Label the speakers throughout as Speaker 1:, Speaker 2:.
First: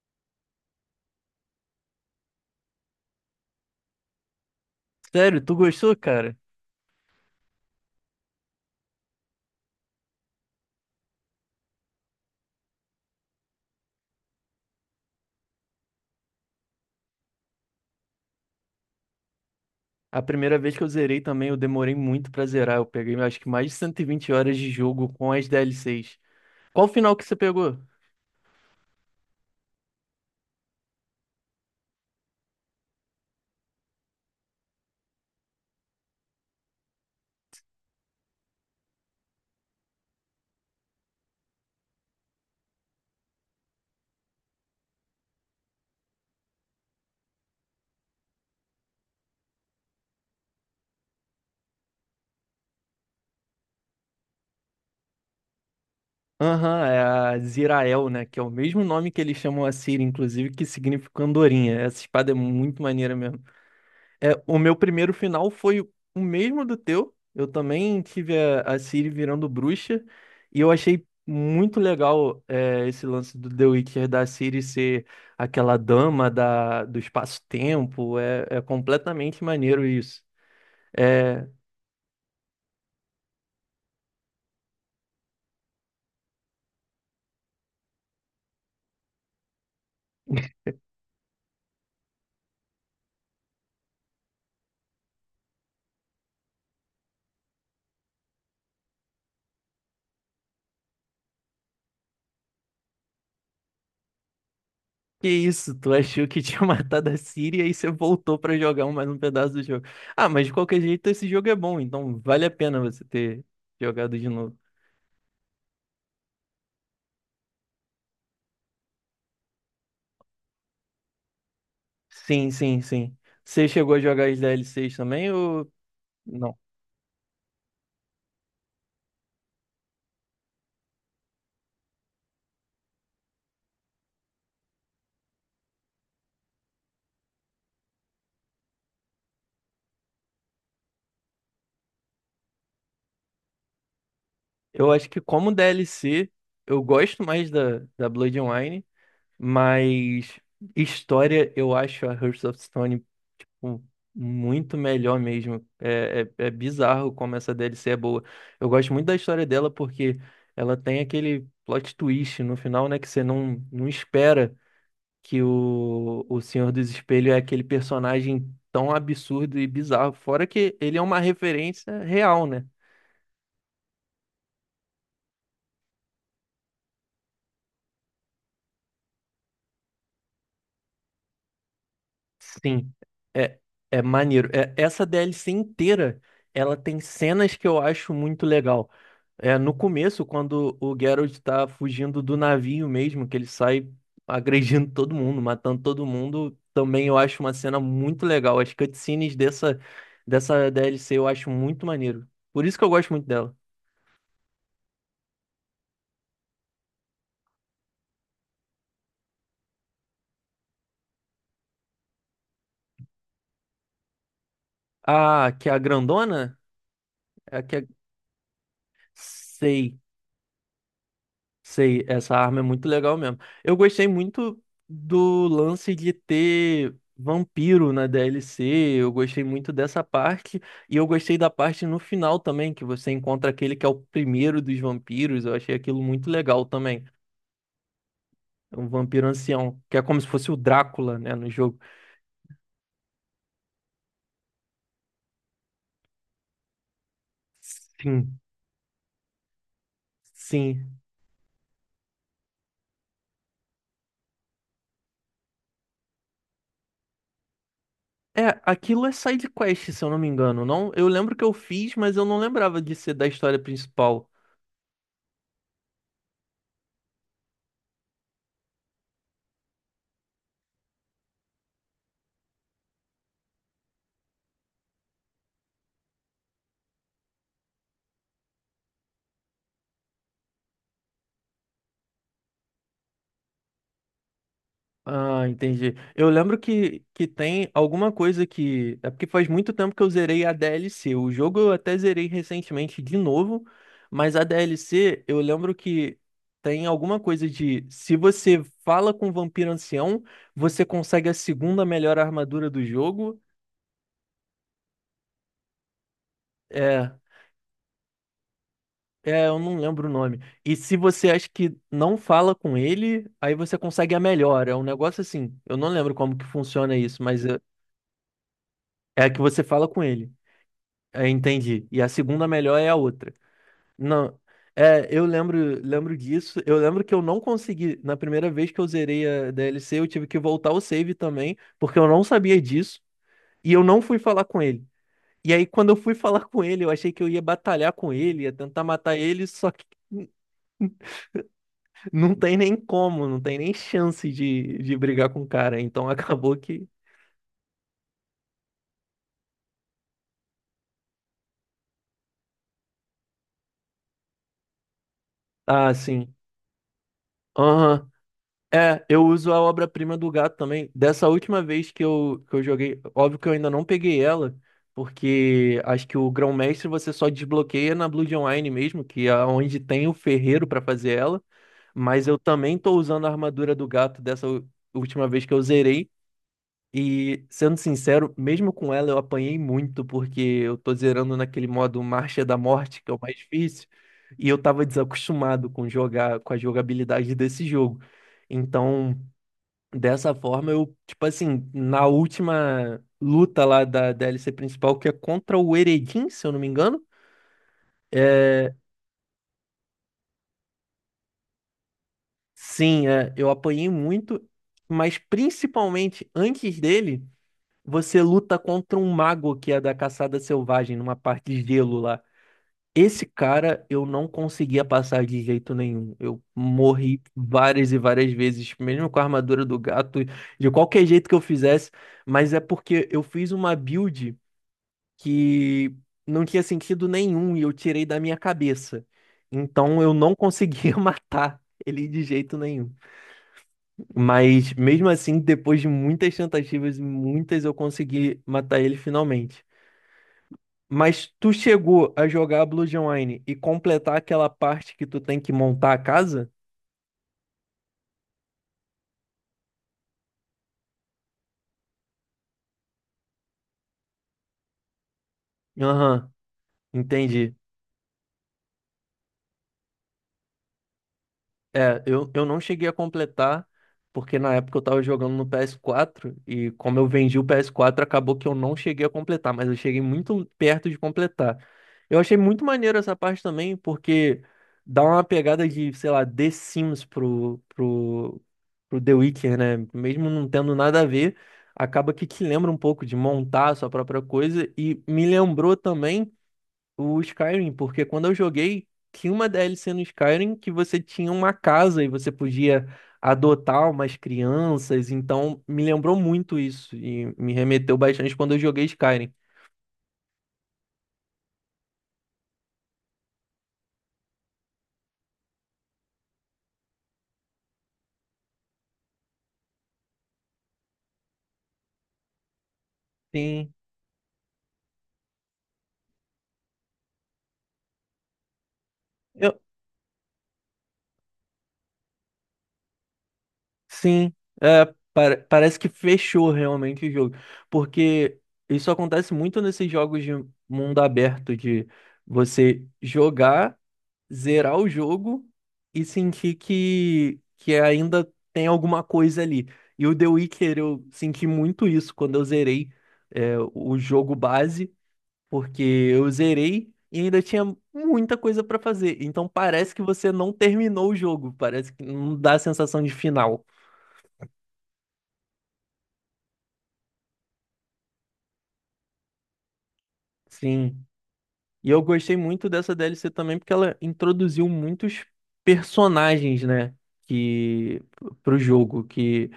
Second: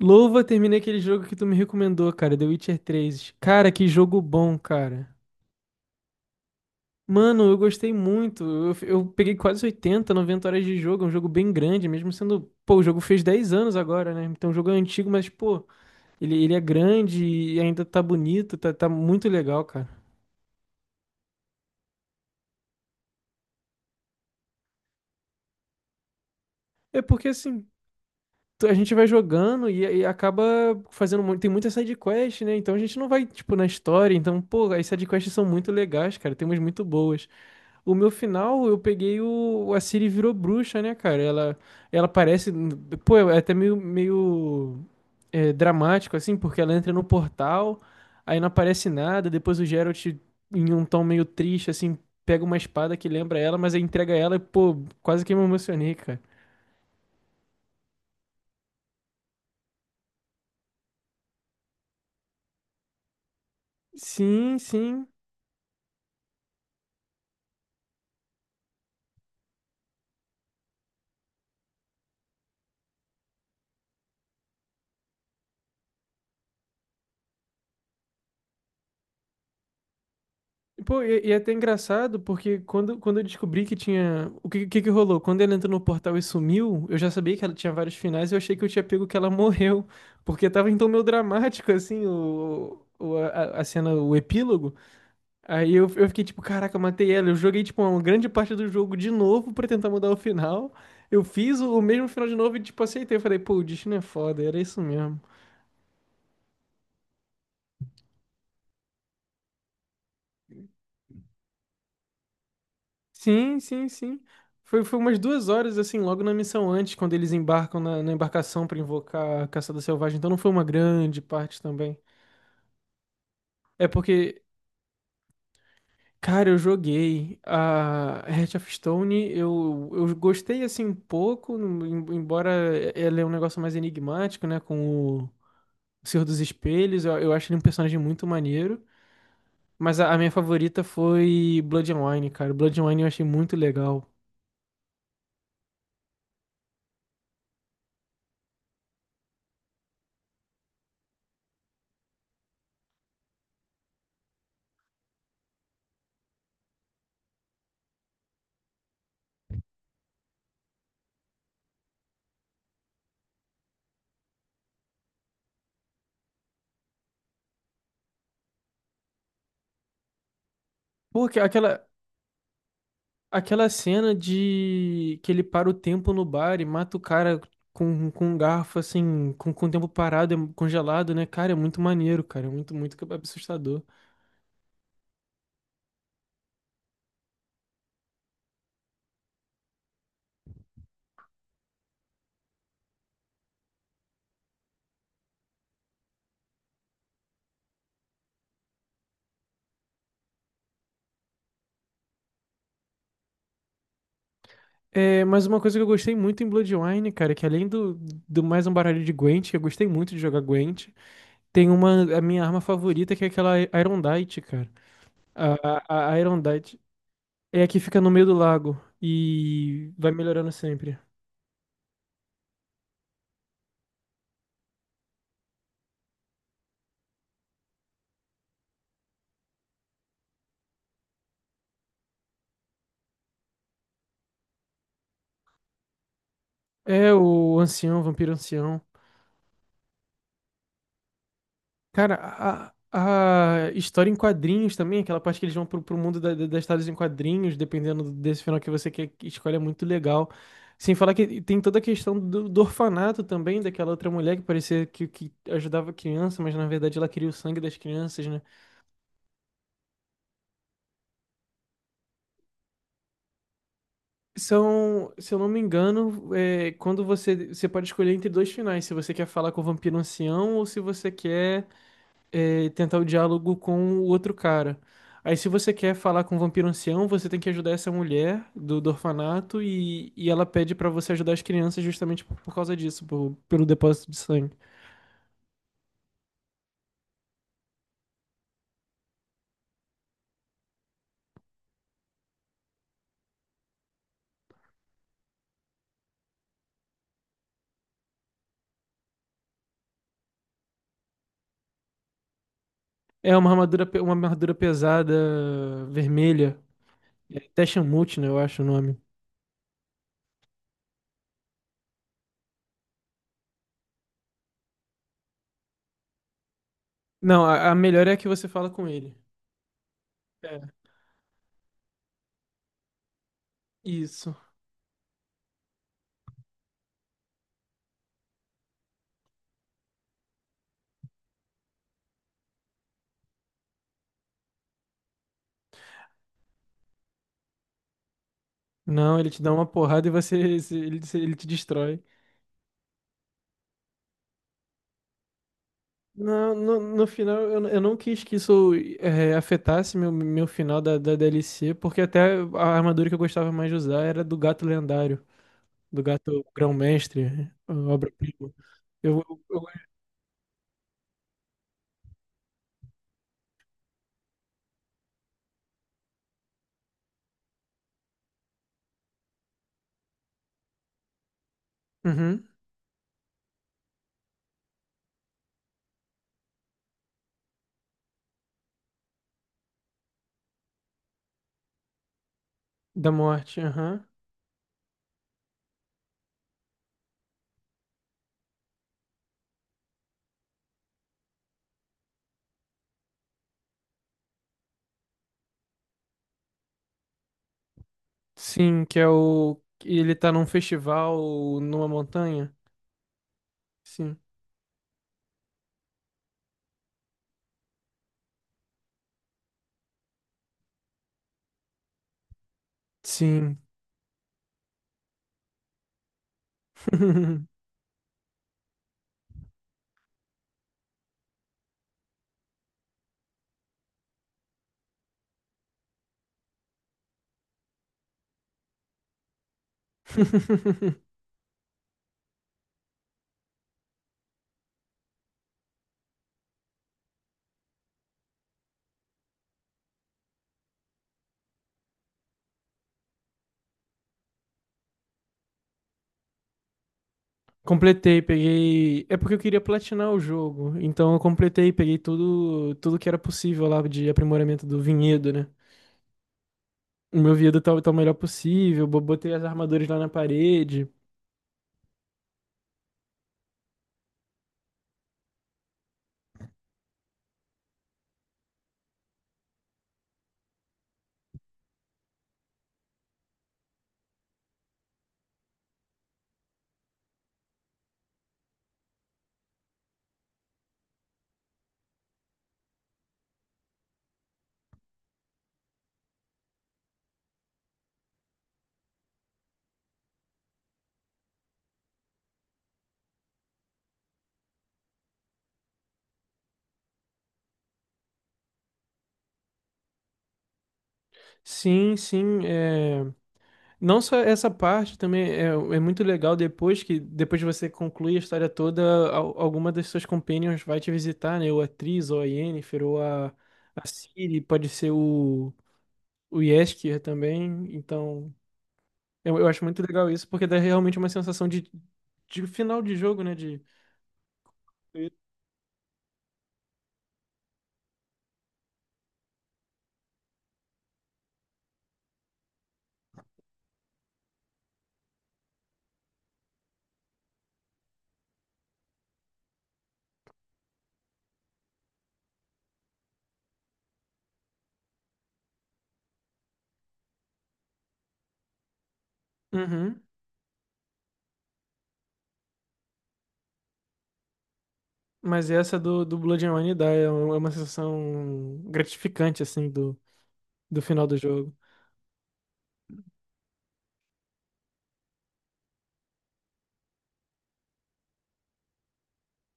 Speaker 1: Louva, terminei aquele jogo que tu me recomendou, cara, The Witcher três. Cara, que jogo bom, cara.
Speaker 2: Sério, tu gostou, cara?
Speaker 1: Mano, eu gostei muito. Eu peguei quase 80, 90 horas de jogo. É um jogo bem grande, mesmo sendo. Pô, o jogo fez 10 anos agora, né? Então o jogo é antigo, mas, pô, ele é grande e ainda tá bonito, tá, tá muito legal, cara.
Speaker 2: A primeira vez que eu zerei também, eu demorei muito pra zerar. Eu peguei, acho que mais de 120 horas de jogo com as DLCs. Qual o
Speaker 1: É
Speaker 2: final que
Speaker 1: porque
Speaker 2: você
Speaker 1: assim.
Speaker 2: pegou?
Speaker 1: A gente vai jogando e, acaba fazendo muito, tem muita side quest, né? Então a gente não vai, tipo, na história. Então, pô, as side quests são muito legais, cara. Tem umas muito boas. O meu final, eu peguei o. A Ciri virou bruxa, né, cara? Ela parece. Pô, é até meio, meio dramático, assim, porque ela entra no portal, aí não aparece nada. Depois o Geralt, em um tom meio triste, assim, pega uma espada que lembra ela, mas aí entrega ela e, pô, quase que me emocionei, cara.
Speaker 2: Aham, é a Zirael, né? Que é o mesmo nome que eles chamam a Ciri, inclusive, que significa andorinha. Essa espada é muito maneira mesmo. É, o
Speaker 1: Sim,
Speaker 2: meu
Speaker 1: sim.
Speaker 2: primeiro final foi o mesmo do teu. Eu também tive a Ciri virando bruxa. E eu achei muito legal esse lance do The Witcher da Ciri ser aquela dama da, do espaço-tempo. É completamente maneiro isso.
Speaker 1: Pô, e é
Speaker 2: É,
Speaker 1: até engraçado, porque quando, quando eu descobri que tinha. O que, que rolou? Quando ela entrou no portal e sumiu, eu já sabia que ela tinha vários finais e eu achei que eu tinha pego que ela morreu. Porque tava então meio dramático, assim, o, a cena, o epílogo. Aí eu fiquei tipo, caraca, eu matei ela. Eu joguei, tipo, uma grande parte do jogo de novo pra tentar mudar o final. Eu fiz o mesmo final de novo e, tipo, aceitei. Eu falei, pô, o destino é foda, era isso mesmo.
Speaker 2: que isso? Tu achou que tinha matado a Ciri e aí você voltou pra jogar mais um pedaço do jogo. Ah, mas de qualquer jeito esse jogo é bom, então vale a pena você ter
Speaker 1: Sim, sim,
Speaker 2: jogado
Speaker 1: sim.
Speaker 2: de novo.
Speaker 1: Foi, foi umas duas horas, assim, logo na missão antes, quando eles embarcam na, na embarcação pra invocar a Caçada Selvagem. Então não foi uma grande parte também.
Speaker 2: Sim, sim, sim. Você
Speaker 1: É
Speaker 2: chegou a jogar as
Speaker 1: porque,
Speaker 2: DLCs também ou
Speaker 1: cara,
Speaker 2: não?
Speaker 1: eu joguei a Heart of Stone, eu gostei, assim, um pouco, embora ela é um negócio mais enigmático, né, com o Senhor dos Espelhos. Eu acho ele um personagem muito maneiro. Mas a minha favorita foi Bloodwine, cara. Bloodwine eu achei muito legal.
Speaker 2: Eu acho que como DLC, eu gosto mais da Blood, mas história eu acho a Hearts of Stone, pô, muito melhor mesmo. É bizarro como essa DLC é boa. Eu gosto muito da história dela porque ela tem aquele plot twist no final, né, que você não espera. Que o Senhor dos Espelhos é aquele personagem tão absurdo e bizarro. Fora que ele é uma
Speaker 1: porque aquela,
Speaker 2: referência real, né?
Speaker 1: Aquela cena de que ele para o tempo no bar e mata o cara com um garfo, assim, com o tempo parado, é congelado, né? Cara, é muito maneiro, cara. É muito,
Speaker 2: Sim,
Speaker 1: muito
Speaker 2: é,
Speaker 1: assustador.
Speaker 2: é maneiro. Essa DLC inteira, ela tem cenas que eu acho muito legal. É, no começo, quando o Geralt tá fugindo do navio mesmo, que ele sai agredindo todo mundo, matando todo mundo, também eu acho uma cena muito legal. As cutscenes dessa DLC eu acho muito maneiro. Por isso que eu gosto muito dela.
Speaker 1: É, mas uma coisa que eu gostei muito em Bloodwine, cara, é que além do, do mais um baralho de Gwent, que eu gostei muito de jogar Gwent, tem uma, a minha arma favorita, que é aquela Irondite, cara.
Speaker 2: Ah, que é a
Speaker 1: A, a
Speaker 2: grandona?
Speaker 1: Irondite
Speaker 2: É a
Speaker 1: é a
Speaker 2: que
Speaker 1: que
Speaker 2: é...
Speaker 1: fica no meio do lago e
Speaker 2: Sei,
Speaker 1: vai melhorando sempre.
Speaker 2: sei, essa arma é muito legal mesmo. Eu gostei muito do lance de ter vampiro na DLC, eu gostei muito dessa parte, e eu gostei da parte no final também, que você encontra aquele que é o primeiro dos vampiros, eu achei aquilo muito legal também.
Speaker 1: É o ancião, vampiro
Speaker 2: É
Speaker 1: ancião.
Speaker 2: um vampiro ancião, que é como se fosse o Drácula, né, no jogo.
Speaker 1: Cara, a história em quadrinhos também, aquela parte que eles vão pro, pro mundo das histórias em quadrinhos, dependendo
Speaker 2: Sim,
Speaker 1: desse final que você quer que escolha, é muito legal. Sem
Speaker 2: sim.
Speaker 1: falar que tem toda a questão do, do orfanato também, daquela outra mulher que parecia que ajudava a criança, mas na verdade ela queria o sangue das crianças, né?
Speaker 2: É, aquilo é side quest, se eu não me engano, não? Eu lembro que eu fiz, mas eu não lembrava de ser da história principal.
Speaker 1: São, se eu não me engano, é, quando você pode escolher entre dois finais, se você quer falar com o vampiro ancião ou se você quer. É, tentar o diálogo com o outro cara. Aí, se você quer falar com o vampiro ancião, você tem que ajudar essa mulher do, do orfanato e ela pede pra você ajudar as crianças justamente por causa disso, pelo depósito de sangue.
Speaker 2: Ah, entendi. Eu lembro que tem alguma coisa que. É porque faz muito tempo que eu zerei a DLC. O jogo eu até zerei recentemente de novo, mas a DLC eu lembro que tem alguma coisa de. Se você fala com o vampiro ancião, você consegue a segunda melhor armadura do
Speaker 1: É
Speaker 2: jogo.
Speaker 1: uma armadura, uma armadura pesada, vermelha.
Speaker 2: É,
Speaker 1: É Teshamut, né? Eu acho o nome.
Speaker 2: É, eu não lembro o nome. E se você acha que não fala com ele, aí você consegue a melhor. É um negócio assim. Eu não lembro como que funciona isso, mas
Speaker 1: Não,
Speaker 2: é
Speaker 1: a melhor é a que você fala com ele.
Speaker 2: é a que você fala com ele.
Speaker 1: É,
Speaker 2: É, entendi. E a segunda melhor é a outra.
Speaker 1: isso.
Speaker 2: Não. É, eu lembro disso. Eu lembro que eu não consegui. Na primeira vez que eu zerei a DLC, eu tive que voltar o save também, porque eu não sabia disso. E eu não fui falar com ele. E aí, quando eu fui falar com ele, eu achei que eu ia batalhar com ele, ia tentar matar
Speaker 1: Não, ele te
Speaker 2: ele,
Speaker 1: dá uma
Speaker 2: só...
Speaker 1: porrada e você, ele te destrói.
Speaker 2: Não tem nem como, não tem nem chance de brigar com o cara. Então
Speaker 1: No,
Speaker 2: acabou
Speaker 1: no,
Speaker 2: que...
Speaker 1: no final, eu não quis que isso afetasse meu, meu final da, da DLC, porque até a armadura que eu gostava mais de usar era do gato lendário,
Speaker 2: Ah,
Speaker 1: do
Speaker 2: sim.
Speaker 1: gato grão-mestre, a
Speaker 2: Aham.
Speaker 1: obra-prima.
Speaker 2: É,
Speaker 1: Eu,
Speaker 2: eu uso a
Speaker 1: eu-
Speaker 2: obra-prima do gato também. Dessa última vez que eu joguei, óbvio que eu ainda não peguei ela, porque acho que o Grão-Mestre você só desbloqueia na Blood Online mesmo, que é onde tem o ferreiro pra fazer ela. Mas eu
Speaker 1: Uhum,
Speaker 2: também tô usando a armadura do gato dessa última vez que eu zerei. E, sendo sincero, mesmo com ela eu apanhei muito, porque eu tô zerando naquele modo Marcha da Morte, que
Speaker 1: da
Speaker 2: é o mais
Speaker 1: morte,
Speaker 2: difícil,
Speaker 1: aham.
Speaker 2: e eu tava desacostumado com jogar, com a jogabilidade desse jogo. Então, dessa forma, eu, tipo assim, na última luta lá da DLC principal, que é contra o Eredin, se eu não me engano, é,
Speaker 1: Sim, que é o. Que ele tá num festival numa montanha?
Speaker 2: sim, é, eu apanhei
Speaker 1: Sim.
Speaker 2: muito, mas principalmente antes dele. Você luta contra um mago que é da caçada selvagem, numa parte de gelo lá. Esse
Speaker 1: Sim.
Speaker 2: cara eu não conseguia passar de jeito nenhum. Eu morri várias e várias vezes, mesmo com a armadura do gato, de qualquer jeito que eu fizesse. Mas é porque eu fiz uma build que não tinha sentido nenhum e eu tirei da minha cabeça. Então eu não conseguia matar ele de jeito nenhum. Mas mesmo assim, depois de muitas tentativas e muitas, eu consegui matar ele finalmente. Mas tu chegou a jogar Blue Online e completar aquela parte que tu tem que montar a casa?
Speaker 1: Completei, peguei. É porque eu queria platinar o jogo. Então eu completei, peguei tudo, tudo que era possível lá de aprimoramento do vinhedo, né?
Speaker 2: Aham,
Speaker 1: O meu
Speaker 2: entendi.
Speaker 1: vinhedo tá, tá o melhor possível, botei as armaduras lá na parede.
Speaker 2: É, eu não cheguei a completar, porque na época eu tava jogando no PS4, e como eu vendi o PS4, acabou que eu não cheguei a completar, mas eu cheguei muito perto de completar. Eu achei muito maneiro essa parte também, porque dá uma pegada de, sei lá, The Sims pro The Witcher, né? Mesmo não tendo nada a ver, acaba que te lembra um pouco de montar a sua própria coisa, e me lembrou também o Skyrim, porque quando eu joguei, tinha uma DLC no Skyrim que você tinha uma casa e você podia adotar umas crianças, então me lembrou muito isso e me remeteu bastante quando eu joguei Skyrim.
Speaker 1: Sim, sim. É, não só essa parte também é, é muito legal depois que depois de você concluir a história toda, alguma das suas companions vai te visitar, né? Ou a Triss, ou a Yennefer, ou
Speaker 2: Sim,
Speaker 1: a Ciri, pode ser o Jeskier também. Então eu
Speaker 2: eu,
Speaker 1: acho muito legal isso, porque dá realmente uma sensação de final de jogo, né? De...
Speaker 2: sim, parece que fechou realmente o jogo, porque isso acontece muito nesses jogos de mundo aberto, de você jogar zerar o jogo e sentir que ainda tem alguma coisa ali. E o The Witcher, eu senti muito isso quando eu zerei o jogo base, porque eu zerei e ainda tinha muita coisa pra fazer. Então parece que
Speaker 1: Uhum.
Speaker 2: você não terminou o jogo, parece que não dá a sensação de final.
Speaker 1: Mas essa do, do Blood and Wine dá, é uma sensação gratificante, assim, do, do
Speaker 2: Sim.
Speaker 1: final do jogo.
Speaker 2: E eu gostei muito dessa DLC também porque ela introduziu muitos personagens, né, que pro jogo que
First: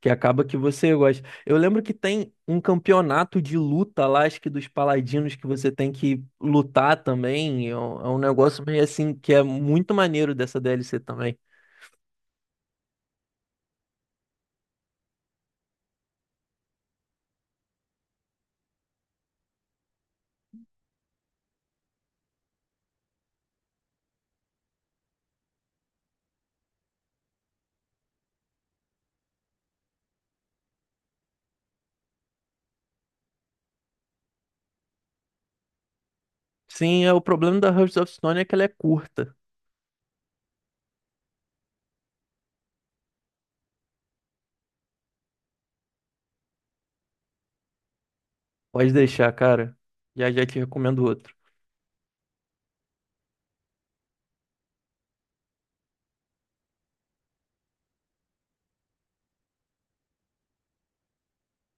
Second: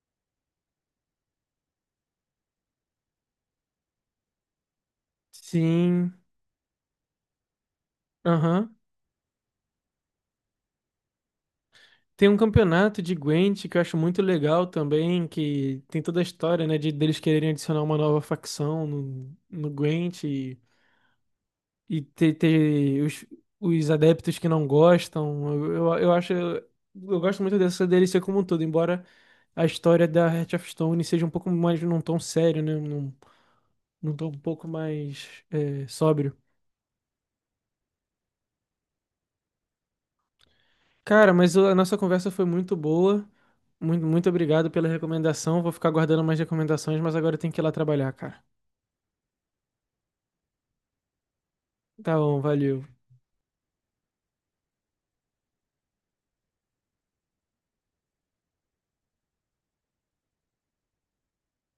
Speaker 2: que acaba que você gosta. Eu lembro que tem um campeonato de luta lá, acho que dos paladinos que você tem
Speaker 1: Sim,
Speaker 2: que lutar também. É um negócio
Speaker 1: aham.
Speaker 2: meio assim que é muito maneiro dessa DLC também.
Speaker 1: Tem um campeonato de Gwent que eu acho muito legal também, que tem toda a história, né, de deles quererem adicionar uma nova facção no, no Gwent e, ter, ter os adeptos que não gostam. Eu acho... Eu gosto muito dessa DLC como um todo, embora... a história da Heart of Stone seja um pouco mais num tom sério, né? Num, num tom um pouco mais sóbrio.
Speaker 2: Sim, é o problema da Hearts of Stone é que ela é curta.
Speaker 1: Cara, mas a nossa conversa foi muito boa. Muito, muito obrigado pela recomendação. Vou ficar guardando mais recomendações, mas agora eu tenho que ir lá trabalhar, cara.
Speaker 2: Pode deixar, cara. Já já te recomendo outro.
Speaker 1: Tá bom, valeu.